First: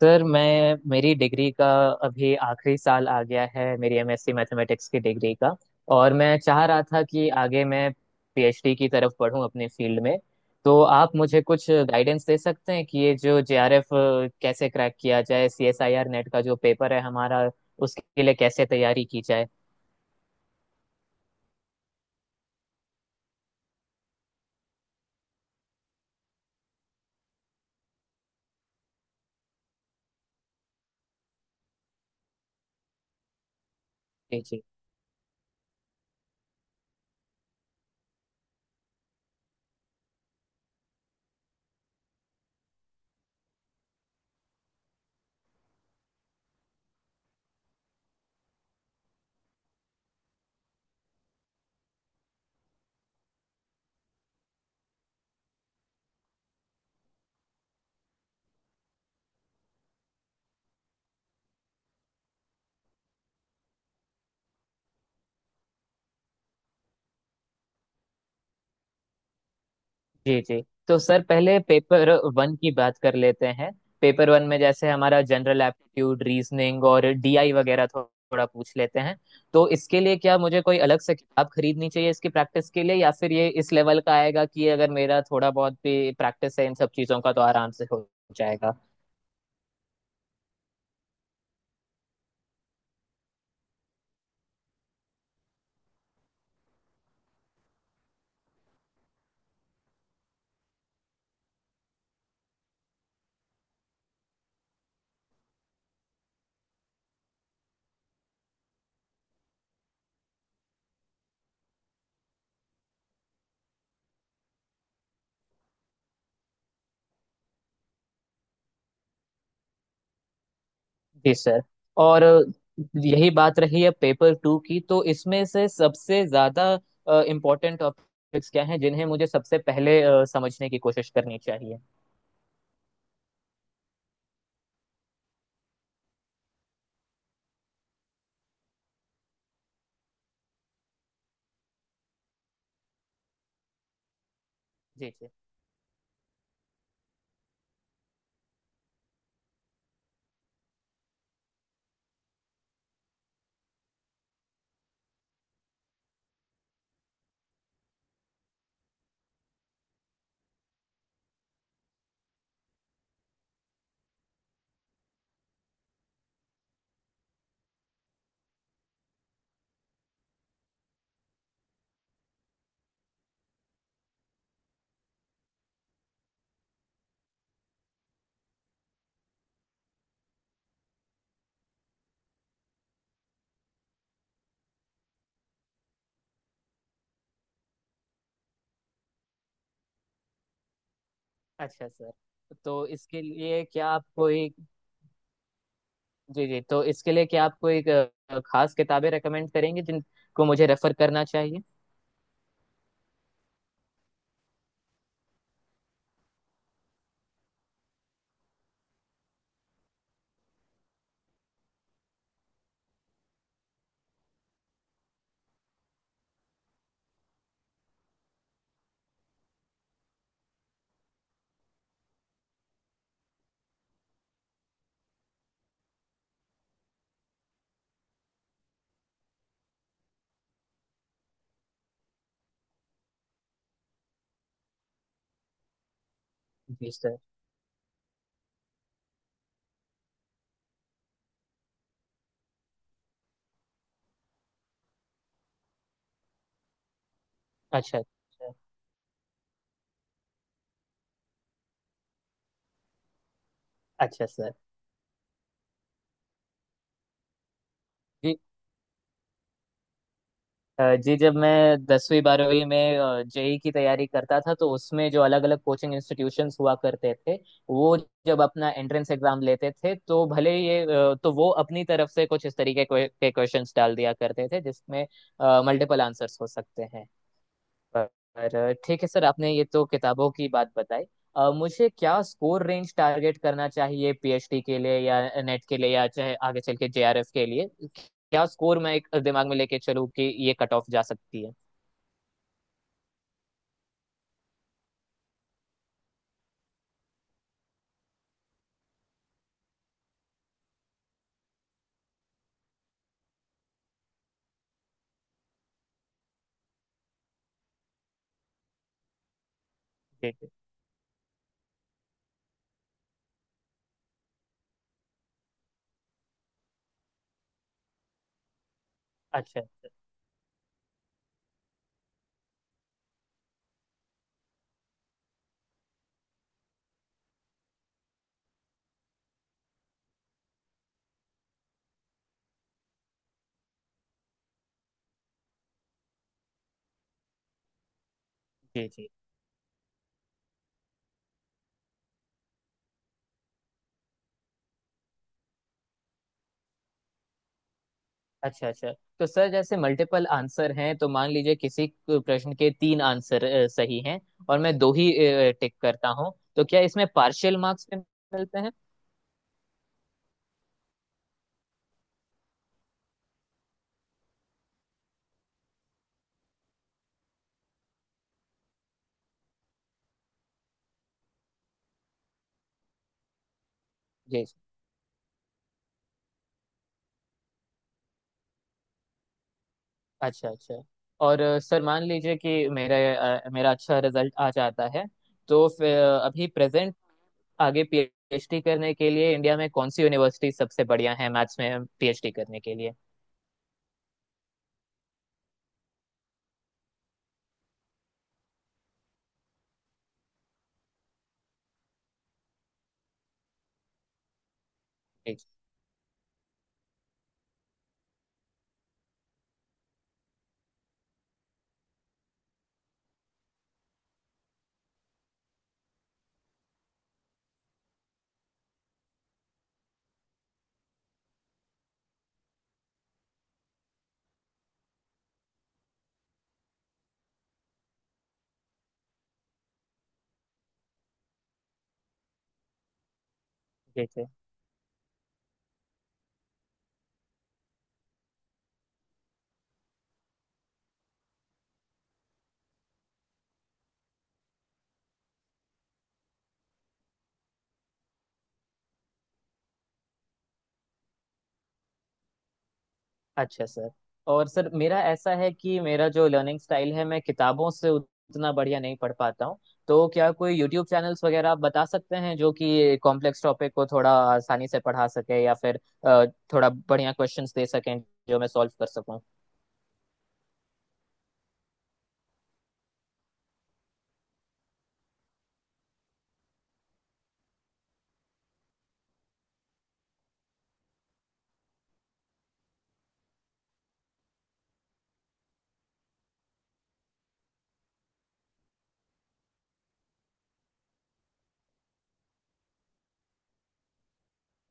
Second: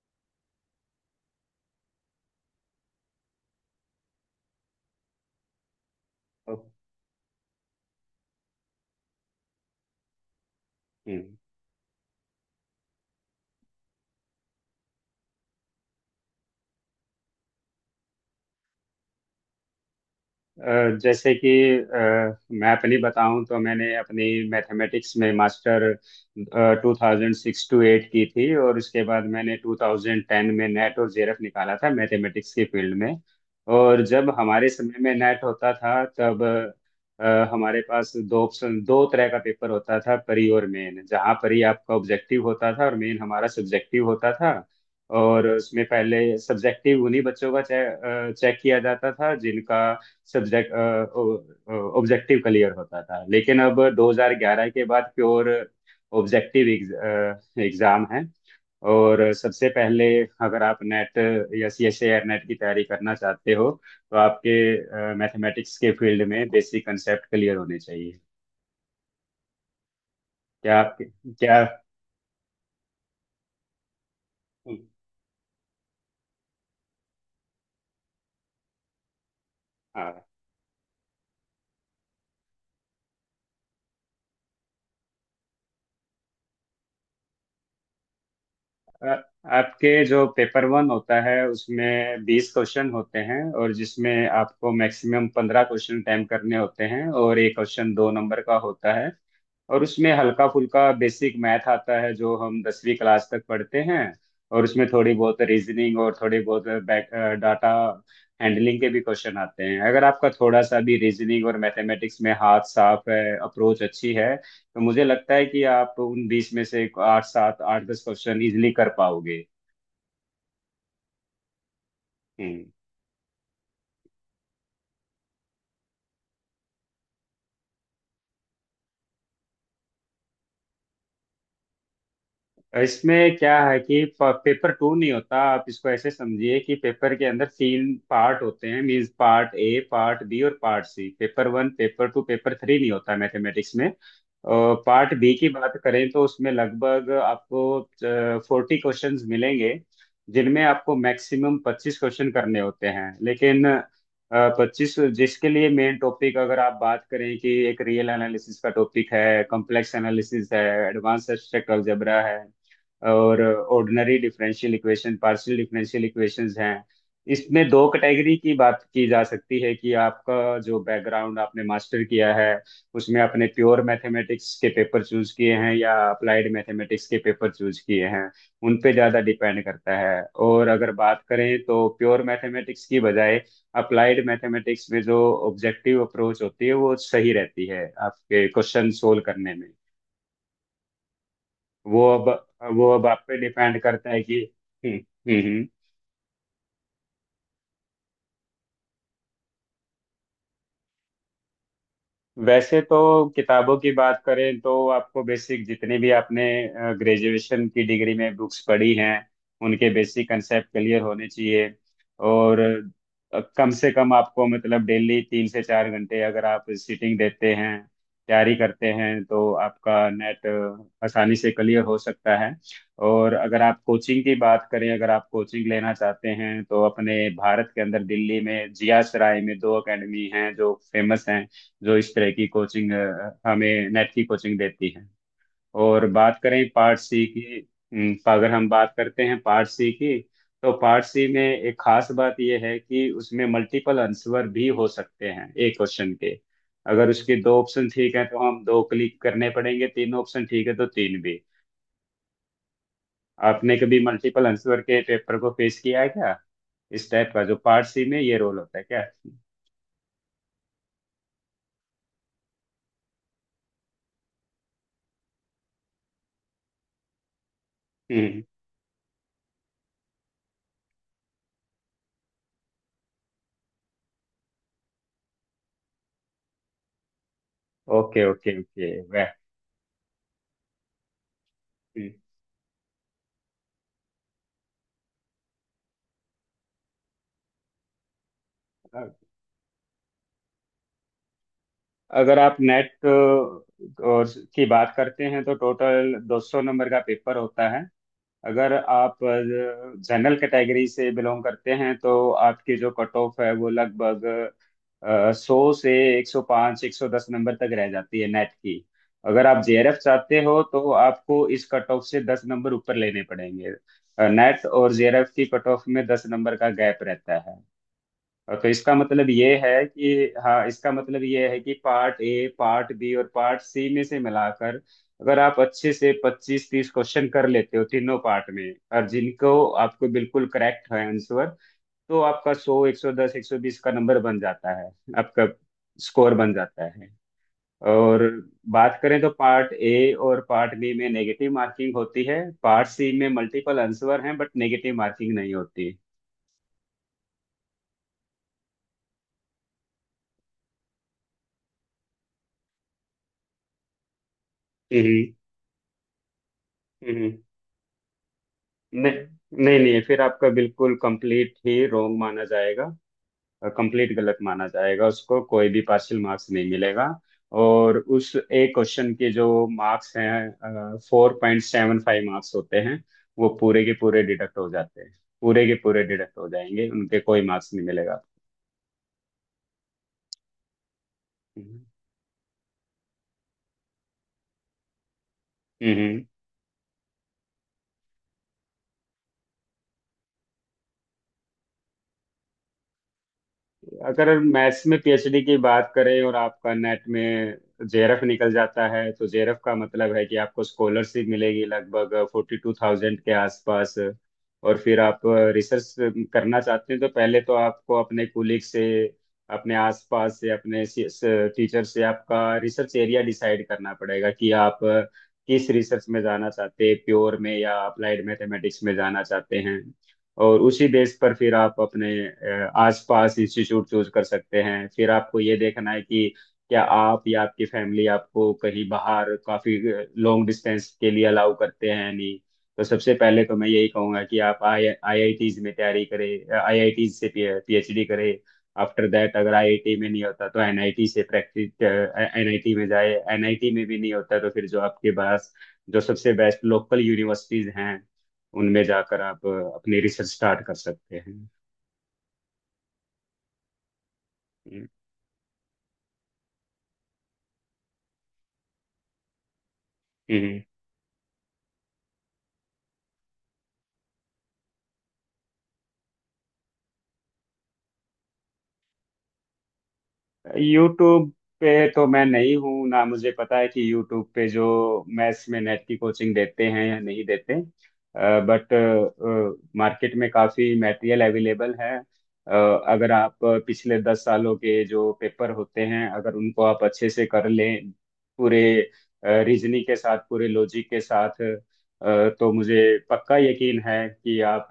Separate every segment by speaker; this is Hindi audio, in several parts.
Speaker 1: सर मैं मेरी डिग्री का अभी आखिरी साल आ गया है। मेरी एमएससी मैथमेटिक्स की डिग्री का, और मैं चाह
Speaker 2: ओके।
Speaker 1: रहा था कि आगे मैं पीएचडी की तरफ पढूं अपने फील्ड में। तो आप मुझे कुछ गाइडेंस दे सकते हैं कि ये जो जेआरएफ कैसे क्रैक किया जाए, सीएसआईआर नेट का जो पेपर है हमारा, उसके लिए कैसे तैयारी की जाए।
Speaker 2: जैसे कि मैं अपनी बताऊं तो मैंने अपनी मैथमेटिक्स में मास्टर 2006 टू 2008 की थी, और उसके बाद मैंने 2010 में नेट और जेरफ निकाला था मैथमेटिक्स के फील्ड में। और जब
Speaker 1: जी जी,
Speaker 2: हमारे समय में नेट होता था तब अ, हमारे पास दो ऑप्शन, दो तरह का पेपर होता था, परी और मेन, जहाँ परी आपका ऑब्जेक्टिव होता था और मेन हमारा सब्जेक्टिव होता था। और उसमें पहले सब्जेक्टिव उन्हीं बच्चों का चेक किया जाता था जिनका सब्जेक्ट ऑब्जेक्टिव क्लियर होता था, लेकिन अब 2011 के बाद प्योर ऑब्जेक्टिव एग्जाम है। और सबसे पहले, अगर आप नेट या C S A R NET की तैयारी करना चाहते हो, तो आपके मैथमेटिक्स के फील्ड में बेसिक कंसेप्ट क्लियर होने चाहिए।
Speaker 1: जी जी।
Speaker 2: क्या
Speaker 1: तो
Speaker 2: आपके?
Speaker 1: सर पहले
Speaker 2: क्या?
Speaker 1: पेपर 1 की बात कर लेते हैं। पेपर 1 में जैसे हमारा जनरल एप्टीट्यूड, रीजनिंग और डीआई वगैरह थोड़ा पूछ लेते हैं। तो इसके लिए
Speaker 2: हाँ।
Speaker 1: क्या मुझे कोई अलग से किताब खरीदनी चाहिए इसकी प्रैक्टिस के लिए, या फिर ये इस लेवल का आएगा कि अगर मेरा थोड़ा बहुत भी प्रैक्टिस है इन सब चीज़ों का तो आराम से हो जाएगा।
Speaker 2: अ, आपके जो पेपर वन होता है उसमें 20 क्वेश्चन होते हैं, और जिसमें आपको मैक्सिमम 15 क्वेश्चन अटेम्प्ट करने होते हैं, और एक क्वेश्चन 2 नंबर का होता है। और उसमें हल्का फुल्का बेसिक मैथ आता है जो हम 10वीं क्लास तक पढ़ते हैं। और उसमें थोड़ी बहुत रीजनिंग और थोड़ी बहुत बैक डाटा हैंडलिंग के भी क्वेश्चन आते हैं। अगर आपका थोड़ा सा भी रीजनिंग और मैथमेटिक्स में हाथ साफ है, अप्रोच अच्छी है, तो मुझे लगता है कि आप उन 20 में से 8, 7, 8, 10 क्वेश्चन इजिली कर पाओगे।
Speaker 1: जी सर। और
Speaker 2: हम्म।
Speaker 1: यही बात रही है पेपर 2 की, तो इसमें से सबसे ज़्यादा इम्पोर्टेंट टॉपिक्स क्या हैं जिन्हें मुझे सबसे पहले समझने की कोशिश करनी चाहिए।
Speaker 2: इसमें क्या है कि पेपर टू नहीं होता। आप इसको ऐसे समझिए कि पेपर के अंदर 3 पार्ट होते हैं, means part A, part B और part C. Paper one, paper two, paper three नहीं होता मैथमेटिक्स में।
Speaker 1: जी
Speaker 2: पार्ट
Speaker 1: जी।
Speaker 2: बी की बात करें तो उसमें लगभग आपको 40 क्वेश्चंस मिलेंगे, जिनमें आपको मैक्सिमम 25 क्वेश्चन करने होते हैं, लेकिन पच्चीस जिसके लिए मेन टॉपिक। अगर आप बात करें, कि एक रियल एनालिसिस का टॉपिक है, कॉम्प्लेक्स एनालिसिस है, एडवांस एब्स्ट्रैक्ट अलजेब्रा है, और ordinary differential equation, partial differential equations हैं। इसमें दो कैटेगरी की बात की जा सकती है, कि आपका जो बैकग्राउंड आपने मास्टर किया है उसमें आपने प्योर मैथमेटिक्स के पेपर चूज किए हैं या अप्लाइड मैथमेटिक्स के पेपर चूज किए हैं, उन पे ज़्यादा डिपेंड करता है। और अगर बात करें तो प्योर मैथमेटिक्स की बजाय अप्लाइड मैथमेटिक्स में जो ऑब्जेक्टिव अप्रोच होती है वो सही रहती है आपके क्वेश्चन सोल्व करने में।
Speaker 1: अच्छा
Speaker 2: वो
Speaker 1: सर,
Speaker 2: अब
Speaker 1: तो
Speaker 2: वो अब
Speaker 1: इसके
Speaker 2: आप पे
Speaker 1: लिए
Speaker 2: डिपेंड
Speaker 1: क्या आप
Speaker 2: करता है कि।
Speaker 1: कोई,
Speaker 2: हम्म, हम्म,
Speaker 1: जी जी, तो इसके लिए क्या आप कोई खास किताबें रेकमेंड करेंगे जिनको मुझे रेफर करना चाहिए।
Speaker 2: वैसे तो किताबों की बात करें तो आपको बेसिक जितने भी आपने ग्रेजुएशन की डिग्री में बुक्स पढ़ी हैं उनके बेसिक कंसेप्ट क्लियर होने चाहिए। और कम से कम आपको, मतलब, डेली 3 से 4 घंटे अगर आप सिटिंग देते हैं, तैयारी करते हैं, तो आपका नेट आसानी से क्लियर हो सकता है। और अगर आप कोचिंग की बात करें, अगर आप कोचिंग लेना चाहते हैं, तो अपने भारत के अंदर दिल्ली में जिया सराय में 2 एकेडमी हैं जो फेमस हैं, जो इस तरह की कोचिंग, हमें नेट की कोचिंग देती है। और बात करें
Speaker 1: जी
Speaker 2: पार्ट
Speaker 1: सर।
Speaker 2: सी की। अगर हम बात करते हैं पार्ट सी की, तो पार्ट सी में एक खास बात यह है कि उसमें मल्टीपल आंसर भी हो सकते हैं एक क्वेश्चन के। अगर उसके 2 ऑप्शन
Speaker 1: अच्छा
Speaker 2: ठीक है तो
Speaker 1: अच्छा।
Speaker 2: हम दो क्लिक करने पड़ेंगे, 3 ऑप्शन ठीक है तो तीन भी। आपने कभी
Speaker 1: अच्छा
Speaker 2: मल्टीपल
Speaker 1: सर।
Speaker 2: आंसर के पेपर को फेस किया है क्या, इस टाइप का जो पार्ट सी में ये
Speaker 1: जी।
Speaker 2: रोल होता है क्या?
Speaker 1: जी, जब मैं दसवीं बारहवीं में जेई की तैयारी करता था, तो उसमें जो अलग अलग कोचिंग इंस्टीट्यूशंस हुआ करते थे वो जब
Speaker 2: हम्म।
Speaker 1: अपना एंट्रेंस एग्जाम लेते थे, तो तो वो अपनी तरफ से कुछ इस तरीके के क्वेश्चंस डाल दिया करते थे जिसमें मल्टीपल आंसर्स हो सकते हैं।
Speaker 2: ओके, ओके,
Speaker 1: पर
Speaker 2: ओके।
Speaker 1: ठीक है सर, आपने ये तो किताबों की बात बताई। मुझे क्या स्कोर रेंज टारगेट करना चाहिए पीएचडी के लिए, या नेट के लिए, या चाहे आगे चल के जेआरएफ के लिए। क्या स्कोर मैं एक
Speaker 2: वह,
Speaker 1: दिमाग में लेके चलूँ कि ये कट ऑफ जा सकती है।
Speaker 2: अगर आप नेट और की बात करते हैं तो टोटल 200 नंबर का पेपर होता है। अगर आप जनरल कैटेगरी से बिलोंग करते हैं तो आपकी जो कट ऑफ है वो लगभग 100 से 105, 110 नंबर तक रह जाती है नेट की। अगर आप JRF
Speaker 1: जी
Speaker 2: चाहते
Speaker 1: जी।
Speaker 2: हो तो आपको इस कट ऑफ से 10 नंबर ऊपर लेने पड़ेंगे। नेट और JRF की कट ऑफ में 10 नंबर का गैप रहता है। और तो इसका मतलब ये
Speaker 1: अच्छा।
Speaker 2: है कि, हाँ, इसका मतलब ये है कि पार्ट ए, पार्ट बी और पार्ट सी में से मिलाकर अगर आप अच्छे से 25, 30 क्वेश्चन कर लेते हो तीनों पार्ट में, और जिनको आपको बिल्कुल करेक्ट है आंसर, तो आपका 100, 110, 120 का नंबर बन जाता है, आपका स्कोर बन जाता है। और
Speaker 1: जी
Speaker 2: बात
Speaker 1: जी।
Speaker 2: करें तो पार्ट ए और पार्ट बी में नेगेटिव मार्किंग होती है, पार्ट सी में मल्टीपल आंसर हैं बट नेगेटिव मार्किंग नहीं होती।
Speaker 1: अच्छा अच्छा। तो सर जैसे मल्टीपल आंसर हैं, तो मान लीजिए किसी प्रश्न के तीन आंसर सही हैं, और मैं दो ही
Speaker 2: हम्म,
Speaker 1: टिक करता हूँ तो क्या इसमें
Speaker 2: हम्म।
Speaker 1: पार्शियल मार्क्स मिलते हैं।
Speaker 2: नहीं, नहीं, नहीं, फिर आपका बिल्कुल कंप्लीट ही रॉन्ग माना जाएगा, कंप्लीट गलत माना जाएगा, उसको कोई भी पार्शियल मार्क्स नहीं मिलेगा। और उस एक क्वेश्चन के जो मार्क्स हैं, 4.75 मार्क्स होते हैं, वो पूरे के पूरे
Speaker 1: जी।
Speaker 2: डिडक्ट हो जाते हैं। पूरे के पूरे डिडक्ट हो जाएंगे, उनके कोई मार्क्स नहीं मिलेगा।
Speaker 1: अच्छा अच्छा। और
Speaker 2: हम्म,
Speaker 1: सर मान लीजिए कि मेरा अच्छा रिजल्ट आ जाता है, तो फिर अ,
Speaker 2: हम्म।
Speaker 1: अभी प्रेजेंट आगे पीएचडी करने के लिए इंडिया में कौन सी यूनिवर्सिटी सबसे बढ़िया है मैथ्स में पीएचडी करने के लिए।
Speaker 2: अगर मैथ्स में PhD की बात करें और आपका नेट में JRF निकल जाता है, तो JRF का मतलब है कि आपको स्कॉलरशिप मिलेगी लगभग 42,000 के आसपास। और फिर आप
Speaker 1: जी
Speaker 2: रिसर्च करना चाहते हैं तो पहले तो आपको अपने कुलीग से, अपने आसपास से, अपने टीचर से आपका रिसर्च एरिया डिसाइड करना पड़ेगा कि आप किस रिसर्च में जाना चाहते हैं, प्योर में या अप्लाइड मैथमेटिक्स में जाना चाहते हैं। और उसी बेस पर फिर आप अपने आसपास इंस्टीट्यूट चूज कर सकते हैं। फिर आपको ये देखना है कि क्या आप या आपकी फैमिली आपको कहीं बाहर काफी लॉन्ग डिस्टेंस के लिए अलाउ करते हैं या नहीं। तो सबसे पहले तो मैं यही
Speaker 1: जी
Speaker 2: कहूंगा
Speaker 1: जी।
Speaker 2: कि आप आई आईआईटीज में तैयारी करें, IITs से PhD करें। आफ्टर दैट अगर IIT में नहीं होता तो NIT से प्रैक्टिस, NIT में जाए, NIT में भी नहीं होता तो फिर जो आपके पास जो सबसे बेस्ट लोकल यूनिवर्सिटीज हैं उनमें जाकर आप अपनी रिसर्च स्टार्ट कर सकते हैं।
Speaker 1: अच्छा सर, और सर
Speaker 2: हम्म,
Speaker 1: मेरा ऐसा है कि मेरा जो लर्निंग स्टाइल है, मैं किताबों से उतना बढ़िया नहीं पढ़ पाता हूँ। तो क्या कोई
Speaker 2: हम्म,
Speaker 1: यूट्यूब चैनल्स वगैरह आप बता सकते हैं जो कि कॉम्प्लेक्स टॉपिक को थोड़ा आसानी से पढ़ा सके, या फिर अ, थोड़ा बढ़िया क्वेश्चंस दे सकें जो मैं सॉल्व कर सकूं।
Speaker 2: यूट्यूब पे तो मैं नहीं हूँ ना। मुझे पता है कि यूट्यूब पे जो मैथ्स में नेट की कोचिंग देते हैं या नहीं देते, बट मार्केट में काफ़ी मटेरियल अवेलेबल है। अ, अगर आप पिछले 10 सालों के जो पेपर होते हैं, अगर उनको आप अच्छे से कर लें, पूरे रीजनिंग के साथ, पूरे लॉजिक के साथ, तो मुझे पक्का यकीन है कि आप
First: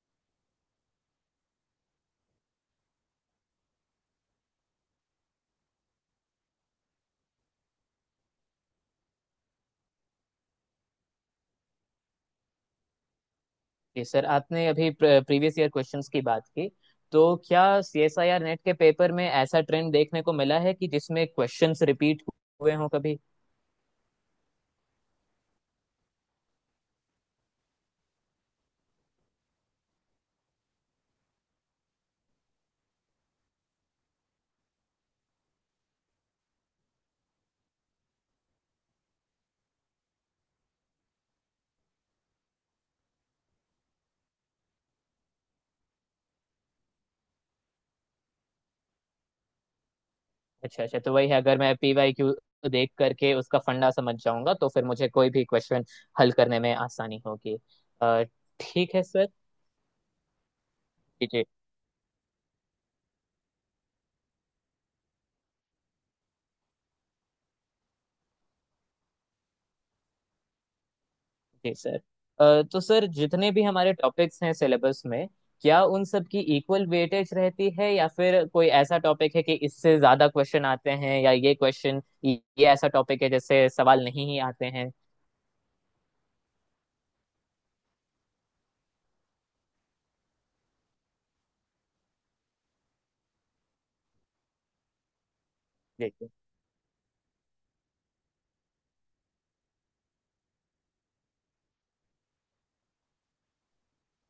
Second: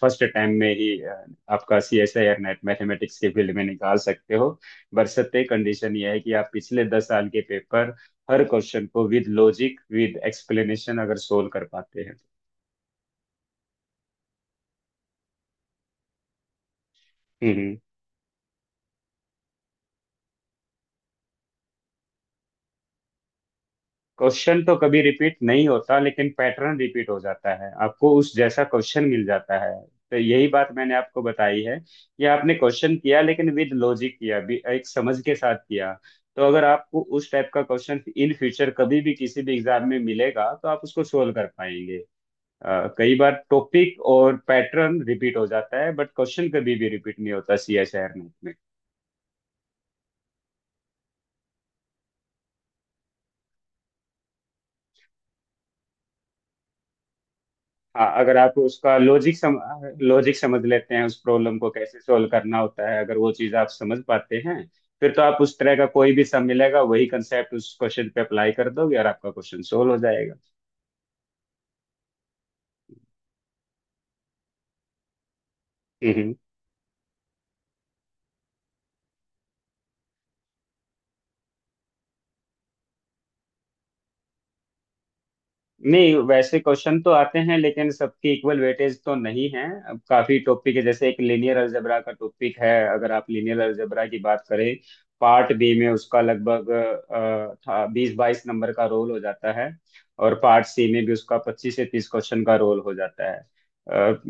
Speaker 2: फर्स्ट टाइम में ही, आपका C S I R NET mathematics के फील्ड में निकाल सकते हो। बशर्ते, कंडीशन यह है कि आप पिछले दस साल के पेपर, हर क्वेश्चन को विद लॉजिक, विद एक्सप्लेनेशन अगर सोल्व कर पाते हैं।
Speaker 1: जी सर, आपने अभी प्रीवियस ईयर क्वेश्चंस की बात की। तो क्या
Speaker 2: हम्म
Speaker 1: सीएसआईआर नेट के पेपर में ऐसा ट्रेंड देखने को मिला है कि जिसमें क्वेश्चंस रिपीट हुए हों कभी।
Speaker 2: क्वेश्चन तो कभी रिपीट नहीं होता, लेकिन पैटर्न रिपीट हो जाता है, आपको उस जैसा क्वेश्चन मिल जाता है। तो यही बात मैंने आपको बताई है कि आपने क्वेश्चन किया लेकिन विद लॉजिक किया, एक समझ के साथ किया। तो अगर आपको उस टाइप का क्वेश्चन इन फ्यूचर कभी भी किसी भी एग्जाम में मिलेगा तो आप उसको सोल्व कर पाएंगे। कई बार टॉपिक और पैटर्न रिपीट हो जाता है बट क्वेश्चन कभी भी रिपीट नहीं होता CSR नेट में।
Speaker 1: अच्छा अच्छा, तो वही है, अगर मैं पीवाईक्यू देख करके उसका फंडा समझ जाऊंगा तो फिर मुझे कोई भी क्वेश्चन हल करने में आसानी होगी।
Speaker 2: हाँ,
Speaker 1: अ,
Speaker 2: अगर आप
Speaker 1: ठीक
Speaker 2: उसका
Speaker 1: है सर।
Speaker 2: लॉजिक समझ लेते हैं, उस
Speaker 1: जी जी।
Speaker 2: प्रॉब्लम को कैसे सॉल्व करना होता है, अगर वो चीज़ आप समझ पाते हैं फिर तो आप उस तरह का कोई भी सम मिलेगा वही कंसेप्ट उस क्वेश्चन पे अप्लाई कर दोगे और आपका क्वेश्चन सोल्व हो जाएगा।
Speaker 1: जी सर, तो सर जितने भी हमारे टॉपिक्स हैं सिलेबस में, क्या उन सब की इक्वल वेटेज रहती है, या फिर कोई ऐसा टॉपिक है कि इससे ज्यादा क्वेश्चन आते हैं, या ये क्वेश्चन, ये ऐसा टॉपिक है जैसे सवाल नहीं ही आते हैं।
Speaker 2: नहीं, वैसे क्वेश्चन तो आते हैं लेकिन सबकी इक्वल वेटेज तो नहीं है। अब काफी टॉपिक है, जैसे एक लीनियर अलजेब्रा का टॉपिक है। अगर आप लीनियर अलजेब्रा की बात करें, पार्ट बी में उसका
Speaker 1: देखिए,
Speaker 2: लगभग 20, 22 नंबर का रोल हो जाता है, और पार्ट सी में भी उसका 25 से 30 क्वेश्चन का रोल हो जाता है।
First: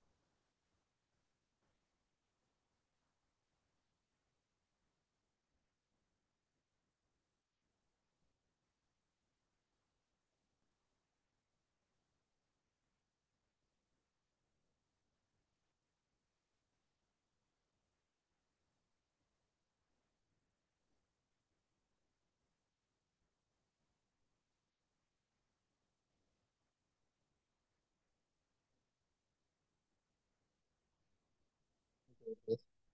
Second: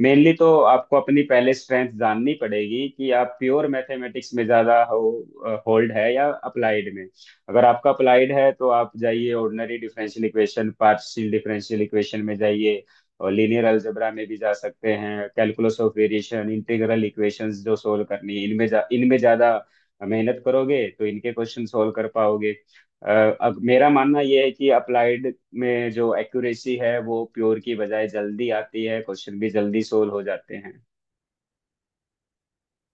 Speaker 2: मेनली तो आपको अपनी पहले स्ट्रेंथ जाननी पड़ेगी कि आप प्योर मैथमेटिक्स में ज्यादा हो होल्ड है या अप्लाइड में। अगर आपका अप्लाइड है तो आप जाइए, ordinary differential equation, partial differential equation में जाइए। और लीनियर अलजेब्रा में भी जा सकते हैं, calculus of variation, integral equations जो सोल्व करनी है, इनमें ज़्यादा मेहनत करोगे तो इनके क्वेश्चन सोल्व कर पाओगे। अ, अब मेरा मानना यह है कि अप्लाइड में जो एक्यूरेसी है वो प्योर की बजाय जल्दी आती है, क्वेश्चन भी जल्दी सोल्व हो जाते हैं।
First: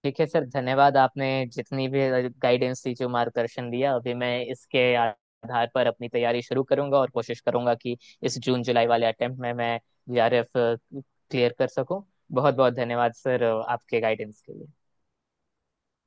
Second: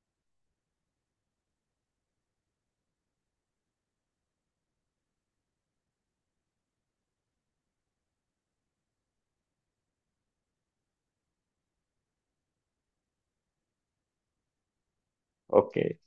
Speaker 1: ठीक है सर, धन्यवाद। आपने जितनी भी गाइडेंस दी, जो मार्गदर्शन दिया, अभी मैं इसके आधार पर अपनी तैयारी शुरू करूंगा, और कोशिश करूंगा कि इस जून जुलाई वाले अटेम्प्ट में मैं जीआरएफ क्लियर कर सकूं। बहुत बहुत धन्यवाद सर, आपके गाइडेंस के लिए।
Speaker 2: ओके।